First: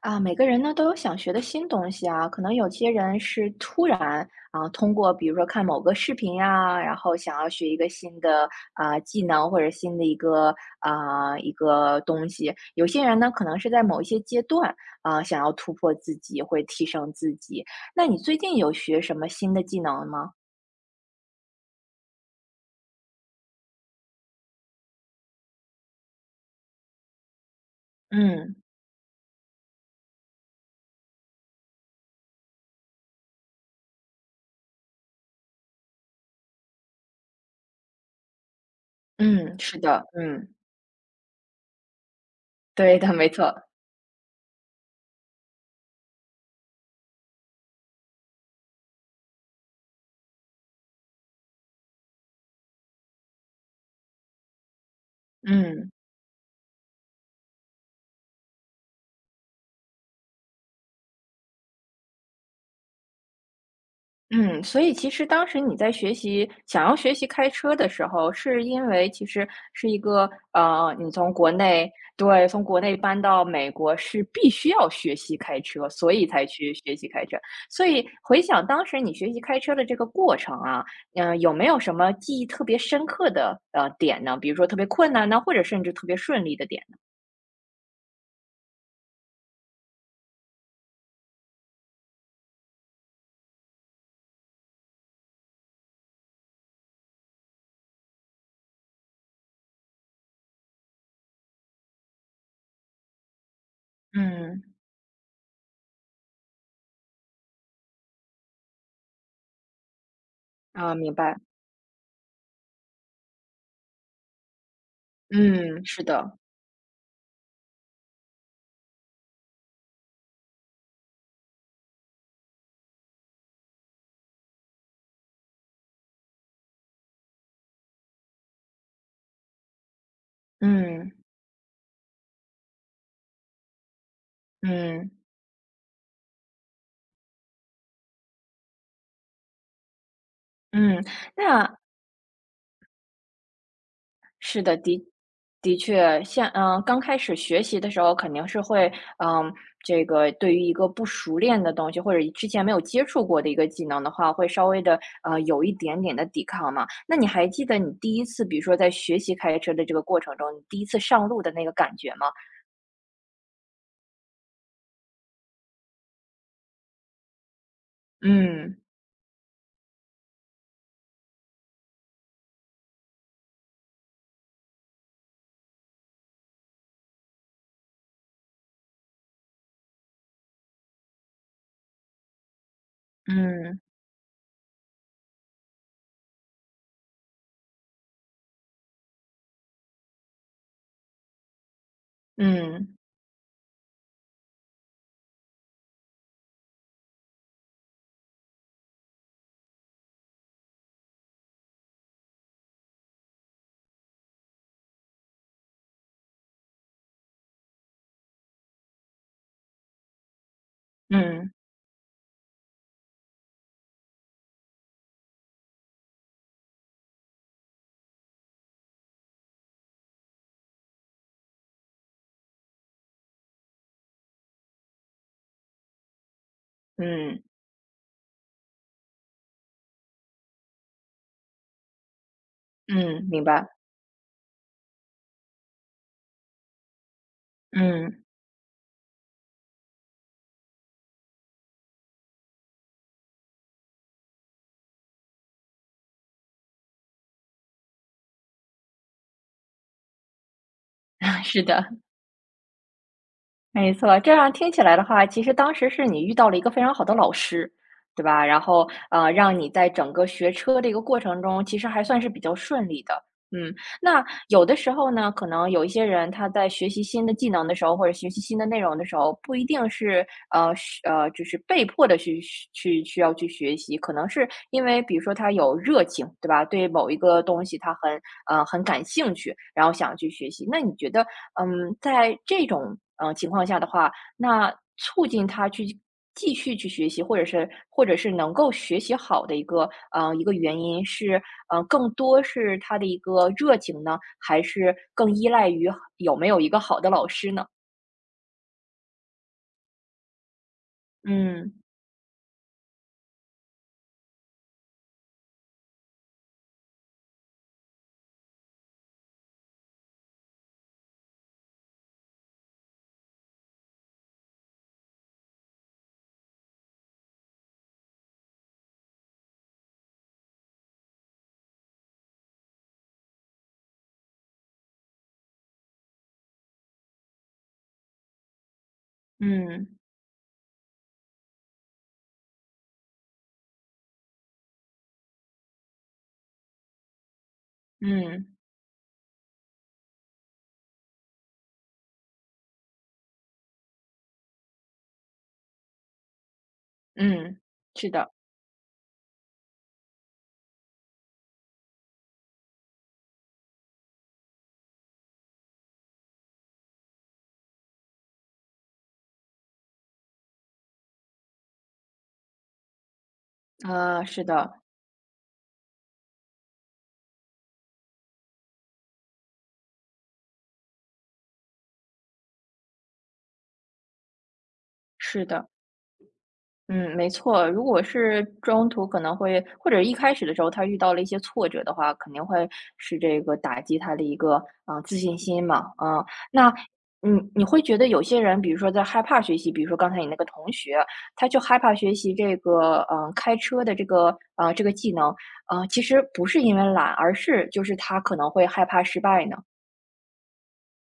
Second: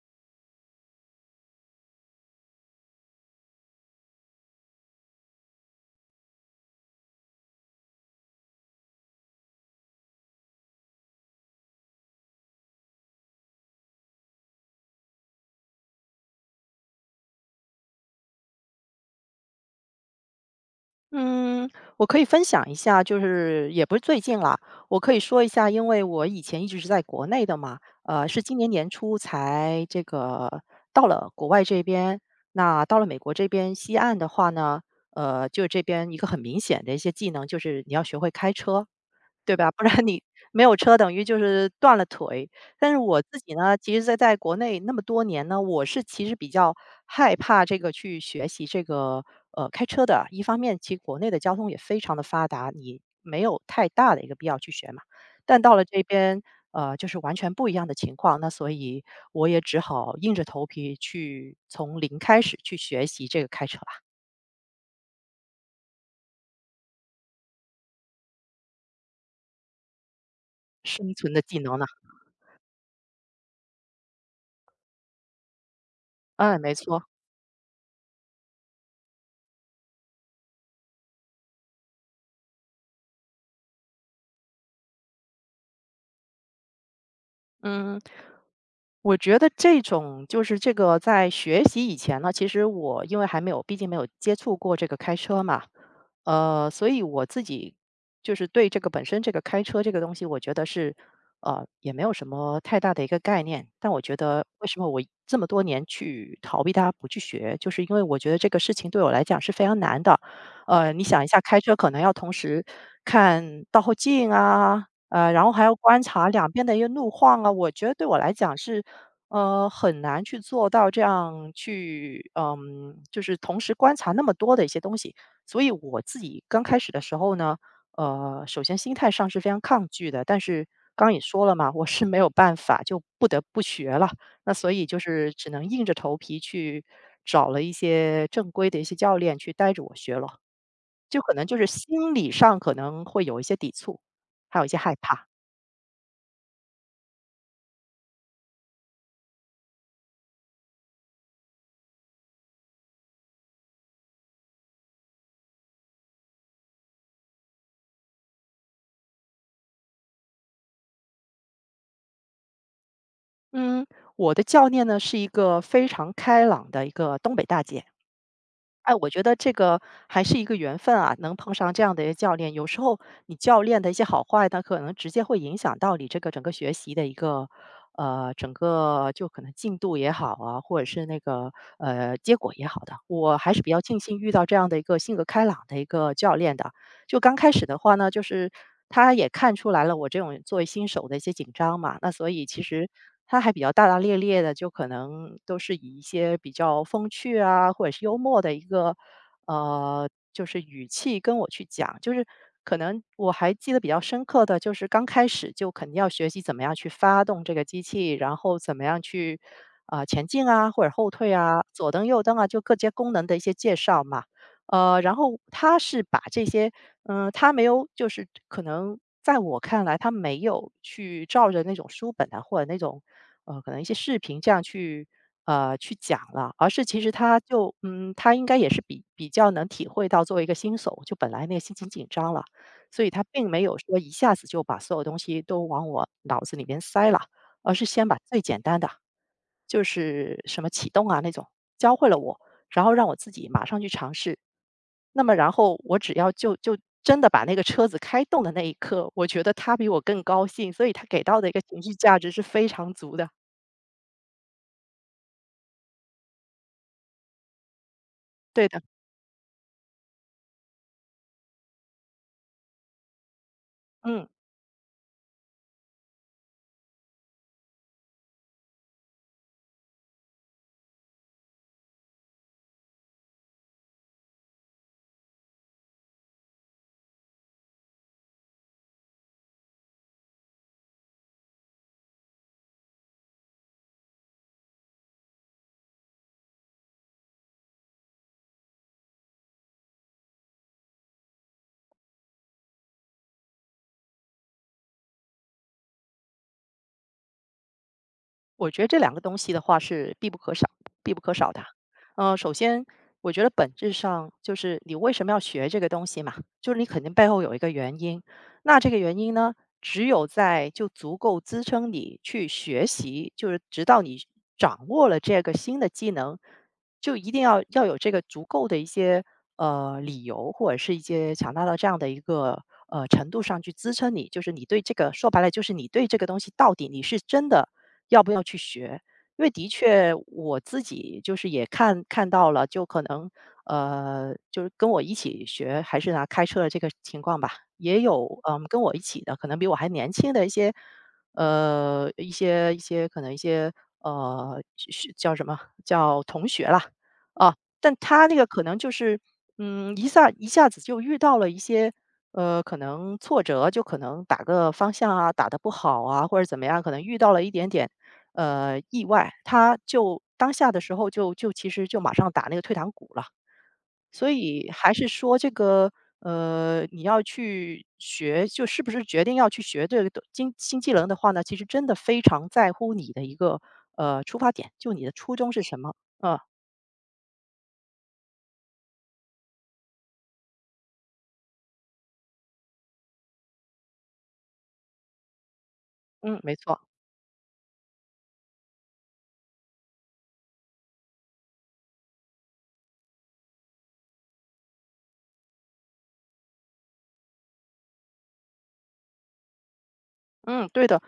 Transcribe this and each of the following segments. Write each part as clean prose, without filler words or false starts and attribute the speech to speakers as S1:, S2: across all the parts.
S1: 啊，每个人呢都有想学的新东西啊，可能有些人是突然啊，通过比如说看某个视频呀，然后想要学一个新的啊、技能或者新的一个东西，有些人呢可能是在某一些阶段啊、想要突破自己，会提升自己。那你最近有学什么新的技能吗？
S2: 嗯，我可以分享一下，就是也不是最近啦，我可以说一下，因为我以前一直是在国内的嘛，是
S1: 嗯
S2: 今年年初才这个到了国外这边。那到了美国这边西岸的话呢，就这边一个很明显的一些技能，就是你要学会开车。对
S1: 嗯，
S2: 吧？
S1: 是
S2: 不然
S1: 的，
S2: 你
S1: 嗯，
S2: 没有车等于就是断了腿。但是
S1: 对的，
S2: 我
S1: 没
S2: 自己
S1: 错，
S2: 呢，其实在国内那么多年呢，我是其实比较害怕这个去学习这个开车的。一方面，其实国内的交通也非常的发达，你没有太大的一个必要去学嘛。但到了
S1: 嗯。
S2: 这边，就是完全不一样的情况。那所以我也只好硬着头皮去从零开始去学习这个开车吧，
S1: 嗯，所以其实当时你在想要学习开车的时候，是因为其实是一个你
S2: 生存
S1: 从
S2: 的
S1: 国
S2: 技能呢。
S1: 内对，从国内搬到美国是必须要学习开车，所以才
S2: 哎，
S1: 去
S2: 没
S1: 学
S2: 错，
S1: 习开车。所以回想当时你学习开车的这个过程啊，嗯、有没有什么记忆特别深刻的点呢？比如说特别困难呢，或者甚至特别顺利的点呢？
S2: 嗯。我觉得这种就是这个在学习以前呢，其实我因为还没有，毕竟没有接触过这个开车嘛，所以我自己就是对这个本身这个开车这个东西，我觉得是也没有什么太大的一个概念。但我觉得
S1: 嗯，
S2: 为什么我这么多年去逃避它不去学，就是因为我觉得这个事情对我来讲是非常难的。
S1: 啊，
S2: 你
S1: 明
S2: 想一下，
S1: 白。
S2: 开车可能要同时看倒后镜啊，然后还要
S1: 嗯，
S2: 观
S1: 是
S2: 察
S1: 的。
S2: 两边的一个路况啊，我觉得对我来讲是，很难去做到这样去，就是同时观察那么多的一些东西。所以我自己刚开始的时候呢，首先心态上是非常抗拒的，但是
S1: 嗯
S2: 刚也说了嘛，我是没有办法，就不得不学了。那所以就
S1: 嗯
S2: 是只能硬着头皮去找了一些正规的一些教练去带着我学了，
S1: 嗯。
S2: 就可能就是
S1: 那
S2: 心理上可能会有一些抵触，还
S1: 是
S2: 有一些
S1: 的，
S2: 害
S1: 的
S2: 怕。
S1: 的确，像嗯、刚开始学习的时候，肯定是会嗯、这个对于一个不熟练的东西，或者之前没有接触过的一个技能的话，会稍微的有一点点的抵抗嘛。那你还记得你第一次，比如说在学习开车的这个过程中，你第一次上路的那个感觉吗？
S2: 嗯，我的教练呢是一个非常开朗的一个东北大姐。
S1: 嗯
S2: 哎，我觉得这个还是一个缘分啊，能碰上这样的一个教练。有时候你教练的一些好坏他可能直接会影响到你这个整个学习的一个整个就可能进度也好啊，或者是那个结果也好的。我还是比
S1: 嗯
S2: 较庆幸遇到这样的一个性格开朗的一个教练的。就刚开始的话呢，就是他也看出来了我这种作为新手的一些紧张嘛，那所以其实
S1: 嗯
S2: 他还比较大大咧咧的，就可能都是以一些比较风趣啊，或者是幽默的一个就是语气跟我去讲，就是可能我还记得比较深刻的就是刚开始就肯定要学习怎么样去发动这个机器，然后怎么样去啊、前进啊或者后退
S1: 嗯
S2: 啊，左灯右灯啊，就各些功能的一些介绍嘛。然后他是把这些他没有就是可能在我看来，他没有去照着那种书本啊，或者那种可能一些视频这样去去讲了，而是其实他
S1: 嗯
S2: 就他应该也是比较能体会到作为一个新手，就本来那个心情紧张了，所以他
S1: 嗯，明
S2: 并没
S1: 白。
S2: 有说一下子就把所有东西都往我脑子里面塞了，而是先把
S1: 嗯，
S2: 最简单的，就是什么启动啊那种教会了我，然后让我自己马上去尝试。那么然后我只要就真的把那个车子开动的那一刻，我觉得他比我更高兴，所以他给到 的一个
S1: 是
S2: 情绪
S1: 的。
S2: 价值是非常足的。
S1: 没错，这样听起来的话，其实当时是你遇到了一个非常好的老师，对吧？然
S2: 对的，
S1: 后，让你在整个学车的一个过程中，其实还算是比较顺利的。嗯，那
S2: 嗯。
S1: 有的时候呢，可能有一些人他在学习新的技能的时候，或者学习新的内容的时候，不一定是,就是被迫的去需要去学习，可能是因为比如说他有热情，对吧？对某一个东西他很感兴趣，然后想去学习。那你觉得嗯，在这种情况下的话，那促进他去继续去学习，或者是能够学习好的一个原因是，更多是他的一个热情呢，还是更依赖于有没有一个好的老师呢？
S2: 我觉得这两个东西的话是必不可少、必不可少的。
S1: 嗯
S2: 首先我觉得本质上就是你为什么要学这个东西嘛，就是你肯定背后有一个原因。那这个原因呢，只有在就足够支撑你去学习，就是直到你掌握了这个新的技能，就一定要有这个足够的一些理由，或者是一些强大到这样的一个程度上去支撑你，就是你对这个说白了就是你对这个东西到底你是真的要不要去学？因为的
S1: 嗯
S2: 确我自己就是也看到了，就可能就是跟我一起学还是拿开车的这个情况吧，也有
S1: 嗯
S2: 嗯跟我一起的，可能比我还年轻的一些可能一些学叫什么叫同学啦啊，
S1: 嗯，
S2: 但
S1: 是
S2: 他
S1: 的，
S2: 那个可能就是一下子就遇到了一些。可能挫折就可能打个方向啊，打得不好啊，或者怎么样，可能遇到了一点点意外，他就当下的时候就其实就马上打那个退堂鼓了。
S1: 啊，
S2: 所
S1: 是
S2: 以
S1: 的，
S2: 还是说这个，你要去学，就是不是决定要去学这个东新技能的话呢，其实真的非常在乎你的一个，出发点，就你的初
S1: 是
S2: 衷是
S1: 的。
S2: 什么。呃，
S1: 嗯，没错。如果是中途可能会或者一开始的时候他遇到了一些挫折的话，肯定会是这个打击他的一个啊，自信心嘛，嗯。
S2: 嗯，没
S1: 那
S2: 错。
S1: 嗯，你会觉得有些人，比如说在害怕学习，比如说刚才你那个同学，他就害怕学习这个，开车的这个这个技能，嗯，其实不是因为懒，而是就是他可能会害怕失败呢？
S2: 嗯，对的，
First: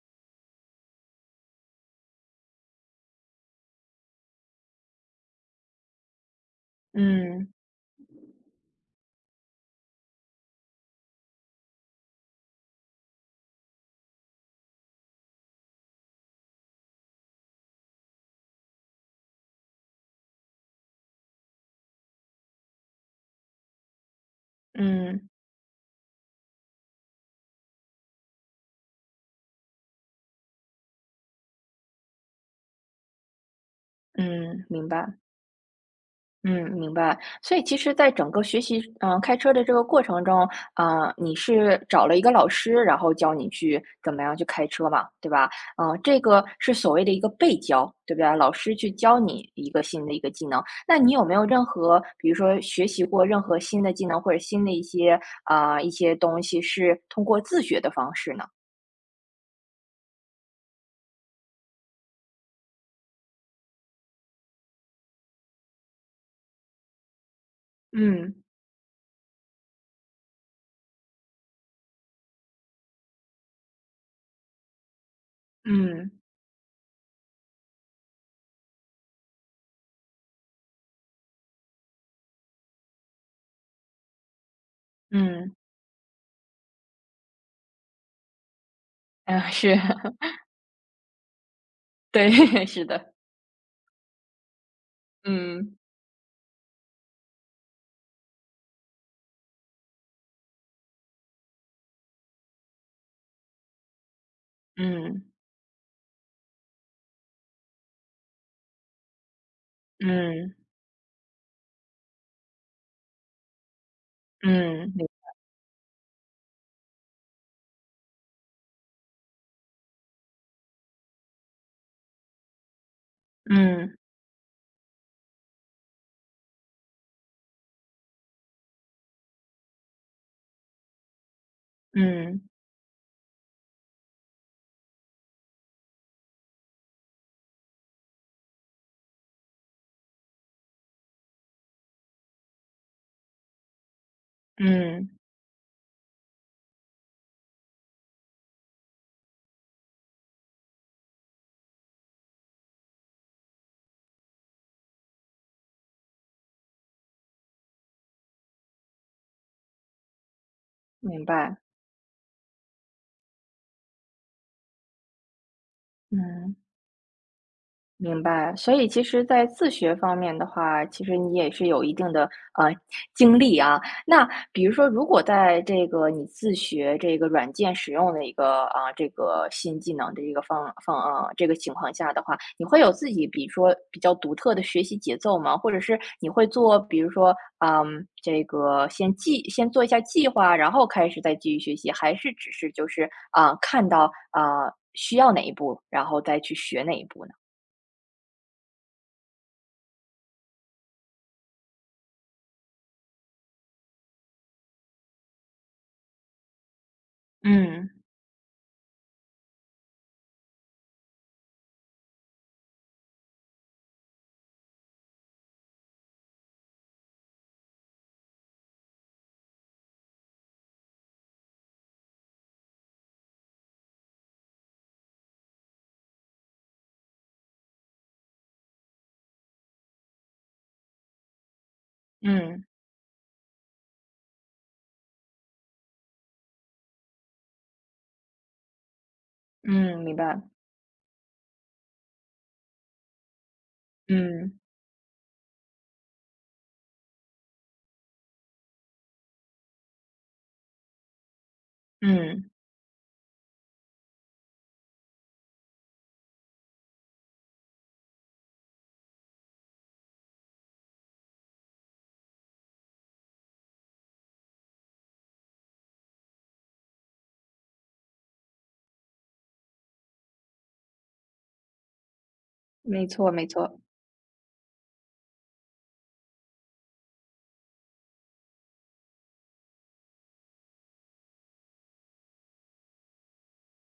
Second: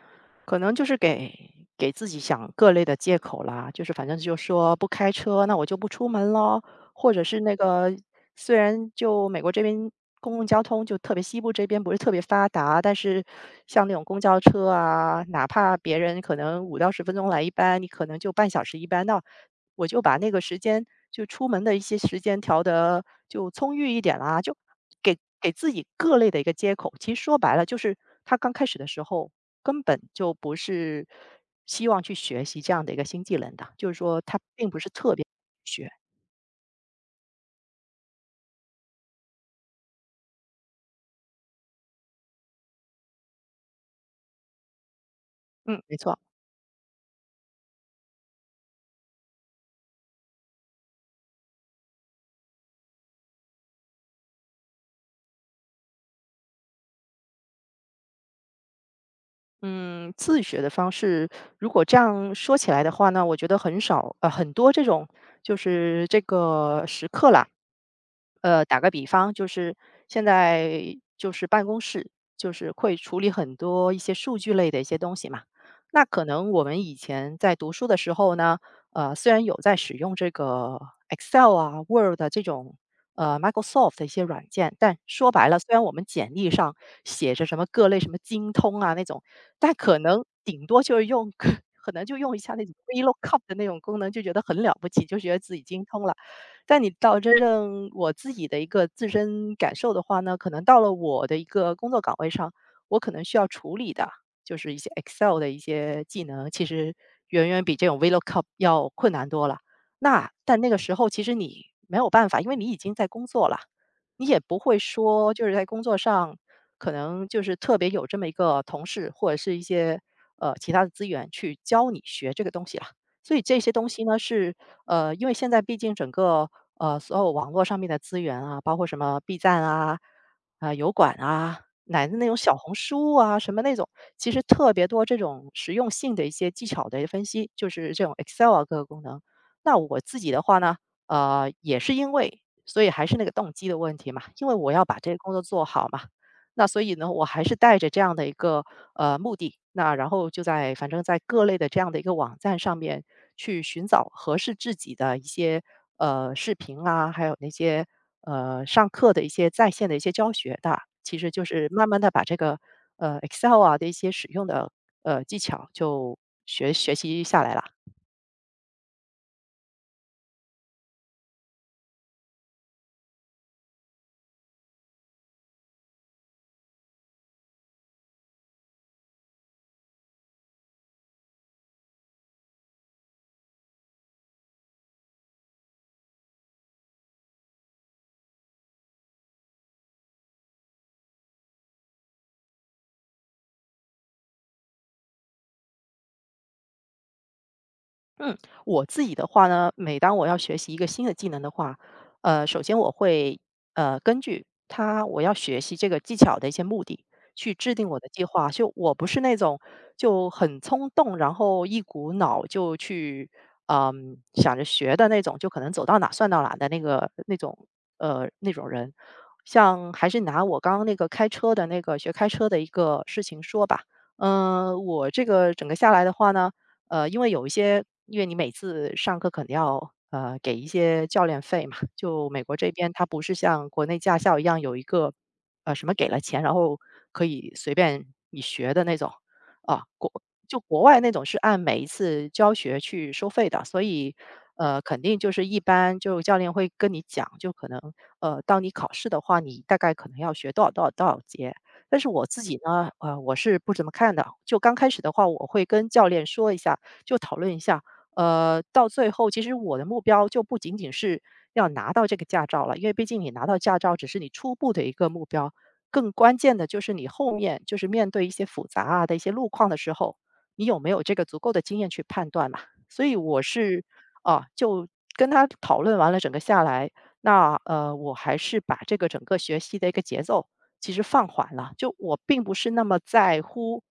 S2: 可能就是给自己想各类的借口啦，就是反正就说不开车，那我就不出门咯，或者是
S1: 嗯，
S2: 那个虽然就美国这边公共交通就特别西部这边不是特别发达，但是像那种公交车啊，哪怕别人可能5到10分钟来一班，你可能就半小时一班，那我就把那个时间就出门的一些时间调得就充裕一点啦，就
S1: 嗯，
S2: 给自己各类的一个接口。其实说白了，就是他刚开始的时候根本就不是希望去学习这样的一个新技能的，就是说他
S1: 嗯，
S2: 并不是
S1: 明
S2: 特
S1: 白。
S2: 别学。
S1: 嗯，明白。所以其实在整个学习，嗯、开车的这个过程中，啊、你是找了一个老师，然后教你去怎么样去开车嘛，对吧？
S2: 嗯，没
S1: 嗯、
S2: 错。
S1: 这个是所谓的一个被教，对不对？老师去教你一个新的一个技能。那你有没有任何，比如说学习过任何新的技能或者新的一些啊、一些东西，是通过自学的方式呢？
S2: 嗯，自学的方式，如果这样说起来的话呢，我觉得很少，很多这种就是这个时刻啦，
S1: 嗯
S2: 打个比方，就是现在就是办公室，就是会处理很多一些数据类的一些东西嘛。那
S1: 嗯
S2: 可能我们以前在读书的时候呢，虽然有在使用这个 Excel 啊、Word 啊这种Microsoft 的一些软件，但说白
S1: 嗯
S2: 了，虽然我们简历上写着什么各类什么精通啊那种，
S1: 嗯，
S2: 但
S1: 是
S2: 可 能顶多就是用，可能就
S1: 对，
S2: 用一下那 种
S1: 是的，
S2: VLOOKUP 的那种功能，就觉得很了不起，就觉得自己
S1: 嗯
S2: 精通了。但你到真正我自己的一个自身感受的话呢，可能到了我的一个工作岗位上，我可能需要处理的就是一些
S1: 嗯
S2: Excel 的一些技能，其实远远比这种 VLOOKUP 要困难多了。那
S1: 嗯
S2: 但那个时候其实你没有办法，因为你已经在工作了，你也不会
S1: 嗯，
S2: 说就是在工作上可能就是特别有这么一个同事或者是一些其他的资源去教你学这个东西了。所以这些东
S1: 嗯，
S2: 西呢，是因为现在毕竟整个所有网络上面的资源啊，包括什么 B 站啊、啊、油管啊，乃至那种
S1: 嗯，
S2: 小红书啊什么那种，其实特别多这种实用性的一些技巧的分析，就是这种 Excel 啊各个功能。那我自己的话呢，也是因为，所以还是那个动机的问题嘛，因为我要把
S1: 嗯，
S2: 这个工作做好嘛，那所以呢，我还是带着这样的一个目的，那然后就在反正在各类的这样的一个网站上面去寻找合适自己的一些视频啊，还有那些上课的一些在线的一些教学的，其
S1: 明
S2: 实就
S1: 白，
S2: 是慢慢的把这个Excel 啊的一些使用的技巧就
S1: 嗯。
S2: 学习下来了。
S1: 明白，所以其实，在自学方面的话，其实你也是有一定的呃经历啊。那比如说，如果在这个你自学这个软件使用的一个啊、这个新技能的一个方方啊、这个情况下的话，你会有自己比如说比较独特的学习节奏吗？或者是你会做，比如说嗯这个先做一下计划，然后开始再继续学习，还是只是就是啊、看到啊、需要哪一步，然后再去学哪一步呢？
S2: 嗯，我自己的话呢，每当我要学习一个新的技能的话，首先我会根据他我要学习这个技巧的一些目的去制定
S1: 嗯，
S2: 我的计划。就我不是那种就很冲动，然后一股脑就去想着学的那种，就可能走到哪算到哪的那个那种人。像还是拿我刚刚那个开车的那个学开车的一个事情说吧，我这个整个下来的话呢。因为有一些因为你每次上课肯定要，给一些教练费嘛，就美国
S1: 嗯，
S2: 这边它不是像国内驾校一样有一个，什么给了钱，然后可以随便你学的那种，啊。
S1: 嗯，明白，
S2: 就国外那种是按每一次教学去收费的，所以
S1: 嗯，
S2: 肯定就是一般就教练会跟你讲，就可能当你考试的话，你大概可能要学多少多少多少节。但是我自
S1: 嗯，
S2: 己呢，我是不怎么看的。就刚开始的话，我会跟教练说一下，就讨论一下。到最后，其实我的目标就不仅仅是要拿到这个驾照了，因为毕竟你拿到驾照只是你初步的一个目标，更关键的就是你后面就是面对一些复杂啊的一些路况的时候，你有没有这个足够的经验去判断嘛？所
S1: 没
S2: 以
S1: 错
S2: 我
S1: 没错，
S2: 是啊，就跟他讨论完了整个下来，那我还是把这个整个学习的一个节奏其实放缓了，就我并不是那么在乎。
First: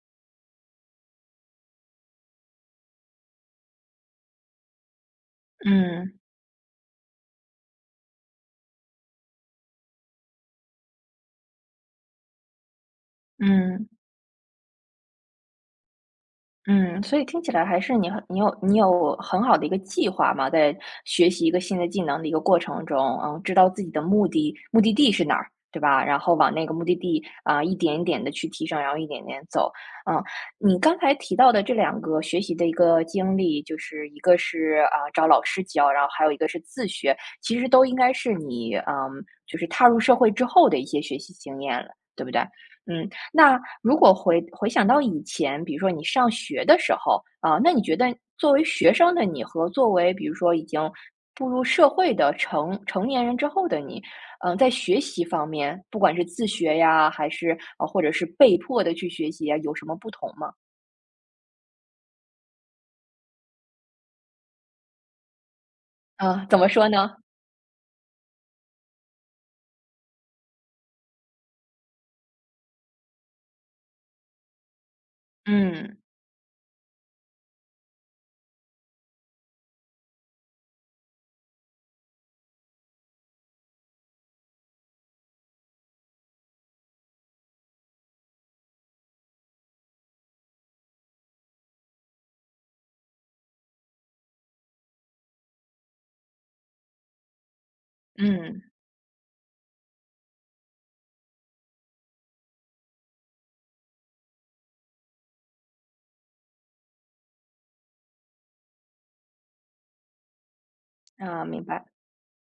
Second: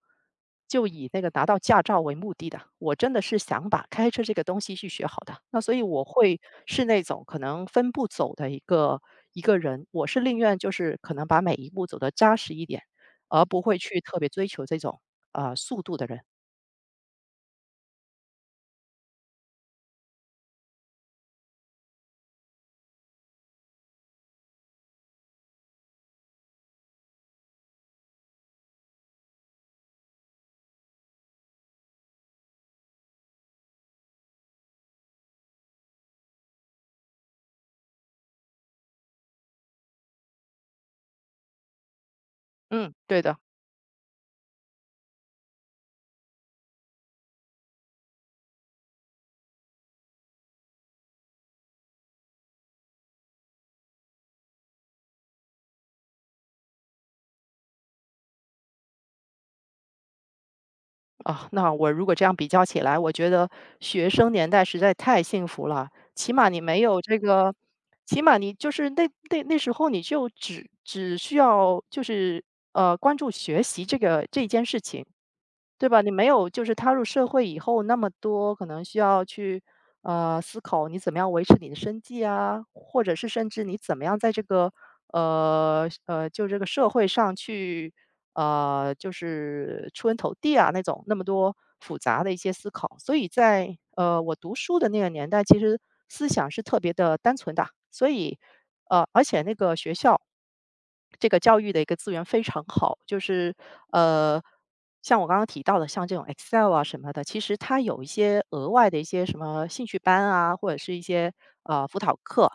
S2: 就以那个拿到驾照为目的的，我真的是想把开车这个东西去学好的。那所以我
S1: 嗯，
S2: 会是那种可能分步走的一个人，我是宁愿就是可能把每一步走得扎实一点，而不会
S1: 嗯。
S2: 去特别追求这种啊速度的人。
S1: 嗯，所以听起来还是你有很好的一个计划嘛，在学习一个新的技能的一个过程中，嗯，知道自己的目的地是哪儿，对吧？然后往那个目的地啊，一点一点的去提升，然后一点点走。嗯，你刚才提到的这两个学习的一个经历，就是一个是啊找老师教，然后还有一个是自学，其实都应该是你嗯，就是踏入社会之后的一些学习经验了，对不对？
S2: 嗯，
S1: 嗯，
S2: 对的。
S1: 那如果回想到以前，比如说你上学的时候，啊，那你觉得作为学生的你和作为比如说已经步入社会的成年人之后的你，嗯、在学习方面，不管是自学呀，还是或者是被迫的去学习呀，有什么不同吗？
S2: 啊，那我如果这样比较起来，我觉得学生年代实在太幸福了。起
S1: 啊，
S2: 码
S1: 怎
S2: 你
S1: 么
S2: 没
S1: 说
S2: 有
S1: 呢？
S2: 这个，起码你就是那那时候你就只需要就是关注学习这个这件事情，对
S1: 嗯
S2: 吧？你没有就是踏入社会以后那么多可能需要去思考你怎么样维持你的生计啊，或者是甚至你怎么样在这个就这个社会上去。就是出人头地啊那种那么多复杂的一些思考。所以在我读书的那个年代，其实思想是特别的单纯的，所以
S1: 嗯
S2: 而且那个学校这个教育的一个资源非常好，就是呃。像我刚刚提到的，像这种 Excel 啊什么的，其实它有一些额外的一些什么兴趣班啊，或者是一些
S1: 啊，明白。
S2: 辅导课，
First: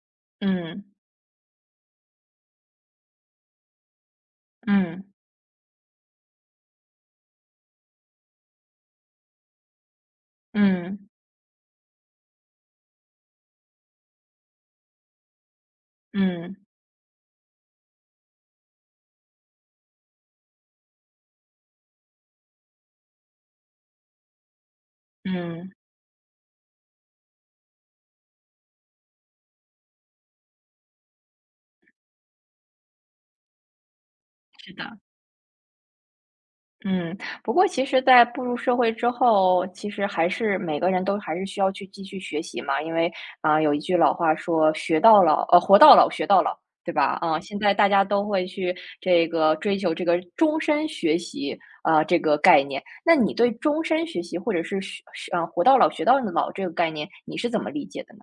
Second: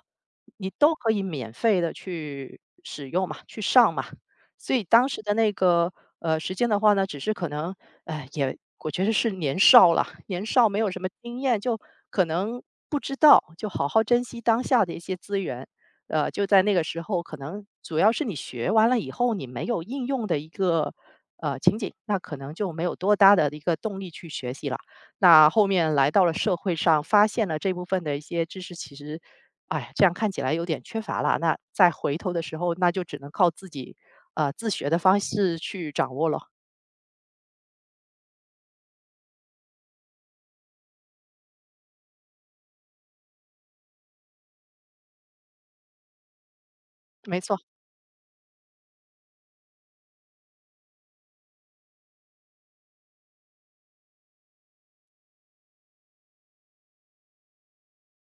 S2: 你
S1: 嗯
S2: 都可以免费的去使用嘛，去上嘛。所以
S1: 嗯
S2: 当时的那个，时间的话呢，只是可能，哎，也我觉得是年少了，年少没有
S1: 嗯
S2: 什么经验，就可能不知道，就好好珍惜当下的一些资源。就
S1: 嗯
S2: 在那个时候，可能主要是你学完了以后，你没有应用的一个，情景，那可能就没有多大的一个动力去学习了。那
S1: 嗯
S2: 后
S1: 嗯，
S2: 面来到了社会上，发现了这部分的一些知识，其实，哎，这样看起来有点缺乏了。那再回头的时候，那就只能靠自己，自
S1: 是
S2: 学的
S1: 的。
S2: 方式去掌握了。
S1: 嗯，不过其实在步入社会之后，其实还是每个人都还是需要去继续学习嘛，因为啊、有一句老话说"学到老，活到老，学到老"，对吧？
S2: 没
S1: 啊、现
S2: 错。
S1: 在大家都会去这个追求这个终身学习啊、这个概念。那你对终身学习或者是学啊、活到老学到老这个概念，你是怎么理解的呢？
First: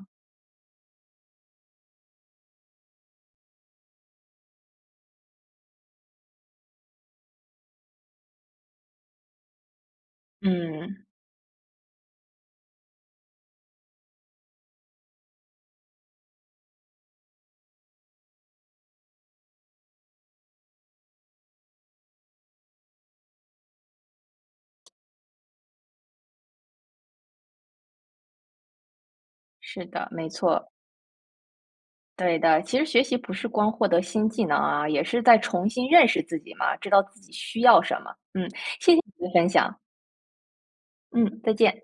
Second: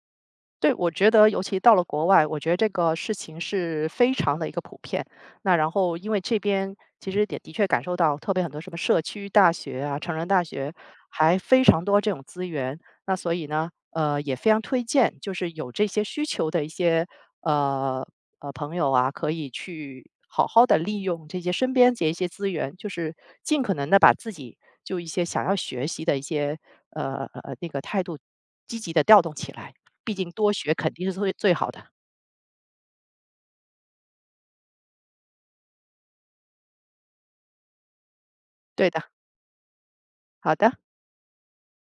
S2: 对，我觉得尤其到了国外，我觉得这个事情是非常的一个普遍。那然后，因为这边其实也的确感受到，特别很多什么社区大学啊、成人大学，
S1: 嗯，
S2: 还非常多这种资源。那所以呢，也非常推荐，就是有这些需求的一些呃朋友啊，可以去好好的利用这些身边这一些资源，就是尽可能的把自己就一些想要学习的一些那个态度积极的调动起来。
S1: 是的，
S2: 毕竟
S1: 没
S2: 多
S1: 错。
S2: 学肯定是最最好的。
S1: 对的，其实学习不是光获得新技能啊，也是在重新认识自己嘛，知道自己需要什么。嗯，
S2: 对
S1: 谢谢
S2: 的，
S1: 你的分享。
S2: 好的。
S1: 嗯，再见。